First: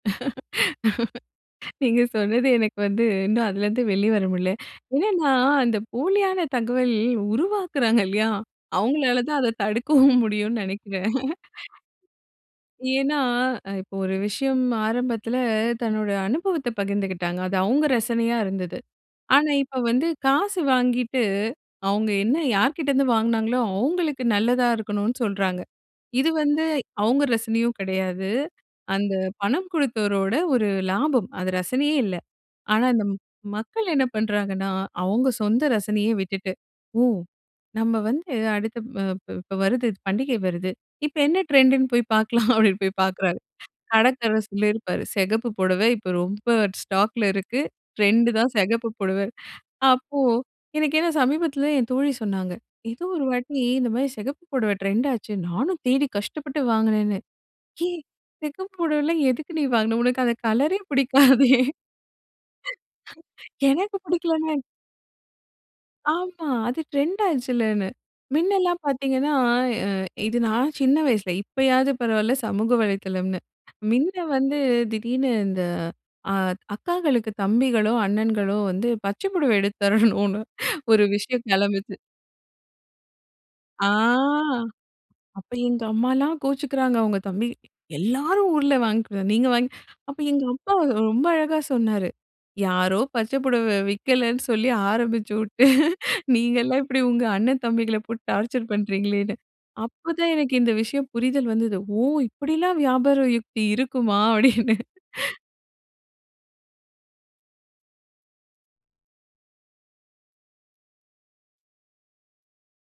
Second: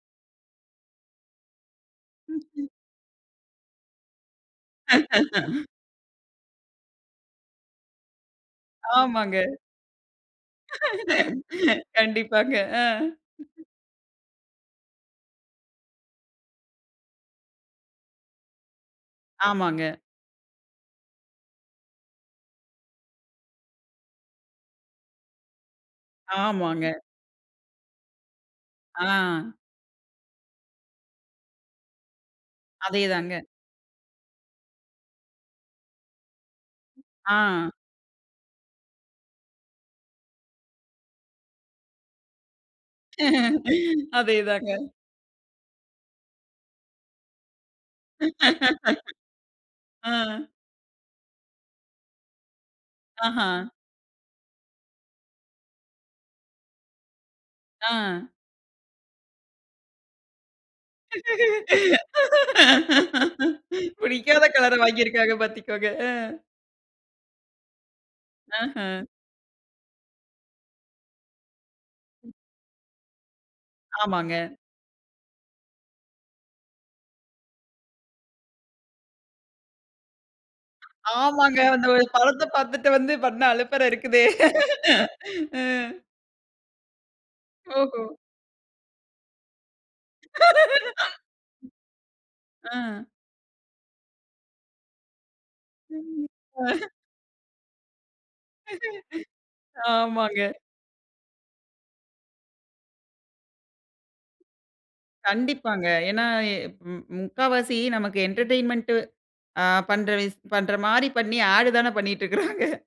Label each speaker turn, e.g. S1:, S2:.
S1: நீங்க சொன்னது
S2: ம்ஹ்ம்.
S1: எனக்கு வந்து, இன்னும் அதுலருந்து வெளிய வர முடியல. ஏன்னா நா அந்த போலியான தகவல் உருவாக்குறாங்க இல்லையா? அவங்களால
S2: ஆமாங்க.
S1: தான் அத தடுக்கவும் முடியும்ன்னு நெனைக்கிறேன்.
S2: கண்டிப்பாங்க. அ.
S1: ஏன்னா, இப்ப ஒரு விஷயம் ஆரம்பத்தில தன்னோட அனுபவத்த பகிர்ந்துக்கிட்டாங்க. அது அவங்க ரசனையா இருந்தது. ஆனா இப்ப
S2: ஆமாங்க.
S1: வந்து காசு வாங்கிட்டு, அவுங்க என்ன யார்கிட்டேருந்து வாங்கினாங்களோ, அவங்களுக்கு நல்லதா இருக்கணும்ன்னு சொல்றாங்க. இது வந்து
S2: ஆமாங்க.
S1: அவுங்க ரசனையும் கிடையாது. அந்த
S2: ஆ.
S1: பணம் குடுத்தவரோட ஒரு லாபம். அது ரசனையே இல்ல. ஆனா
S2: அதே
S1: இந்த ம்
S2: தாங்க.
S1: மக்கள் என்ன பண்ணுறாங்கன்னா, அவுங்க சொந்த ரசனையே விட்டுட்டு, "ஒ
S2: ஆ.
S1: நம்ம வந்து அடுத்த இப் இப் இப்ப வருது பண்டிகை வருது. இப்ப என்ன ட்ரெண்ட்டுன்னு போய் பார்க்கலாம்?" அப்படீன்னு போய் பார்க்கிறாங்க. கடைக்காரர்
S2: அதேதாங்க.
S1: சொல்லியிருப்பாரு, "செகப்பு புடவை இப்ப ரொம்ப ஸ்டாக்ல இருக்கு. ட்ரெண்ட்டு தான் செகப்பு பொடவை. அப்போ,
S2: அ.
S1: எனக்கு ஏன்னா சமீபத்தில என் தோழி சொன்னாங்க, ஏதோ ஒரு வாட்டி
S2: ஆஹ.
S1: இந்த மாரி செகப்பு பொடவ ட்ரெண்ட் ஆச்சு. நானும் தேடி கஷ்டப்பட்டு வாங்கினேன்னு. "ஏய்
S2: ஆ.
S1: செகப்பு புடவைலாம் எதுக்கு நீ வாங்கணும்? உனக்கு அந்த கலரே புடிக்காதே". "எனக்கு
S2: புடிக்காத
S1: புடிக்கலன்னா என்ன?"
S2: கலர வாங்கியிருக்காங்க. பார்த்திக்கோங்க. அ.
S1: ஆமா, அது ட்ரெண்ட் ஆயிடுச்சுல்லன்னு. முன்னலாம்
S2: ஆஹ.
S1: பார்த்தீங்கன்னா, அ இது நா சின்ன வயசுல. இப்பயாவது பரவால்ல, சமூக வலைத்தளம்ன்னு. முன்ன
S2: ஆமாங்க.
S1: வந்து திடீர்ன்னு இந்த அ அக்காகளுக்கு தம்பிகளோ, அண்ணன்களோ வந்து பச்ச புடவை எடுத்து தரணும்ன்னு ஒண்ணு ஒரு விஷயம்
S2: ஆமாங்க. அந்த
S1: கெளம்புச்சு.
S2: ஒரு படத்தை பார்த்துட்டு வந்து பண்ண அலப்பறை
S1: ஆ.
S2: இருக்குதே.
S1: அப்ப
S2: அ.
S1: எங்க அம்மால்லாம் கோச்சுக்குறாங்க அவங்க தம்பி
S2: ஓஹோ!
S1: எல்லாரும் ஊர்ல வாங்கிக்கு நீங்க வாங்கி, அப்ப எங்க அப்பா ரொம்ப அழகா சொன்னாரு. யாரோ
S2: ம்.
S1: பச்சை பொடவை விக்கலன்னு சொல்லி ஆரம்பிச்சு வுட்டு,
S2: ம்.
S1: நீங்கல்லாம் இப்படி உங்க அண்ணன் தம்பிகள போட்டு டார்ச்சர் பண்ணுறீங்களேன்னு. அப்பதான் எனக்கு
S2: ஆமாங்க.
S1: இந்த விஷயம் புரிதல் வந்தது. "ஓ! இப்படிலாம் வியாபார யுக்தி இருக்குமா?" அப்படீன்னு
S2: கண்டிப்பாங்க. ஏன்னா இ ம் ம் முக்கால்வாசி நமக்கு எண்டர்டெயின்மெண்ட்டு அ பண்ற விஸ் பண்ற மாரி பண்ணி, ஆட் தான பண்ணீட்ருக்கிறாங்க.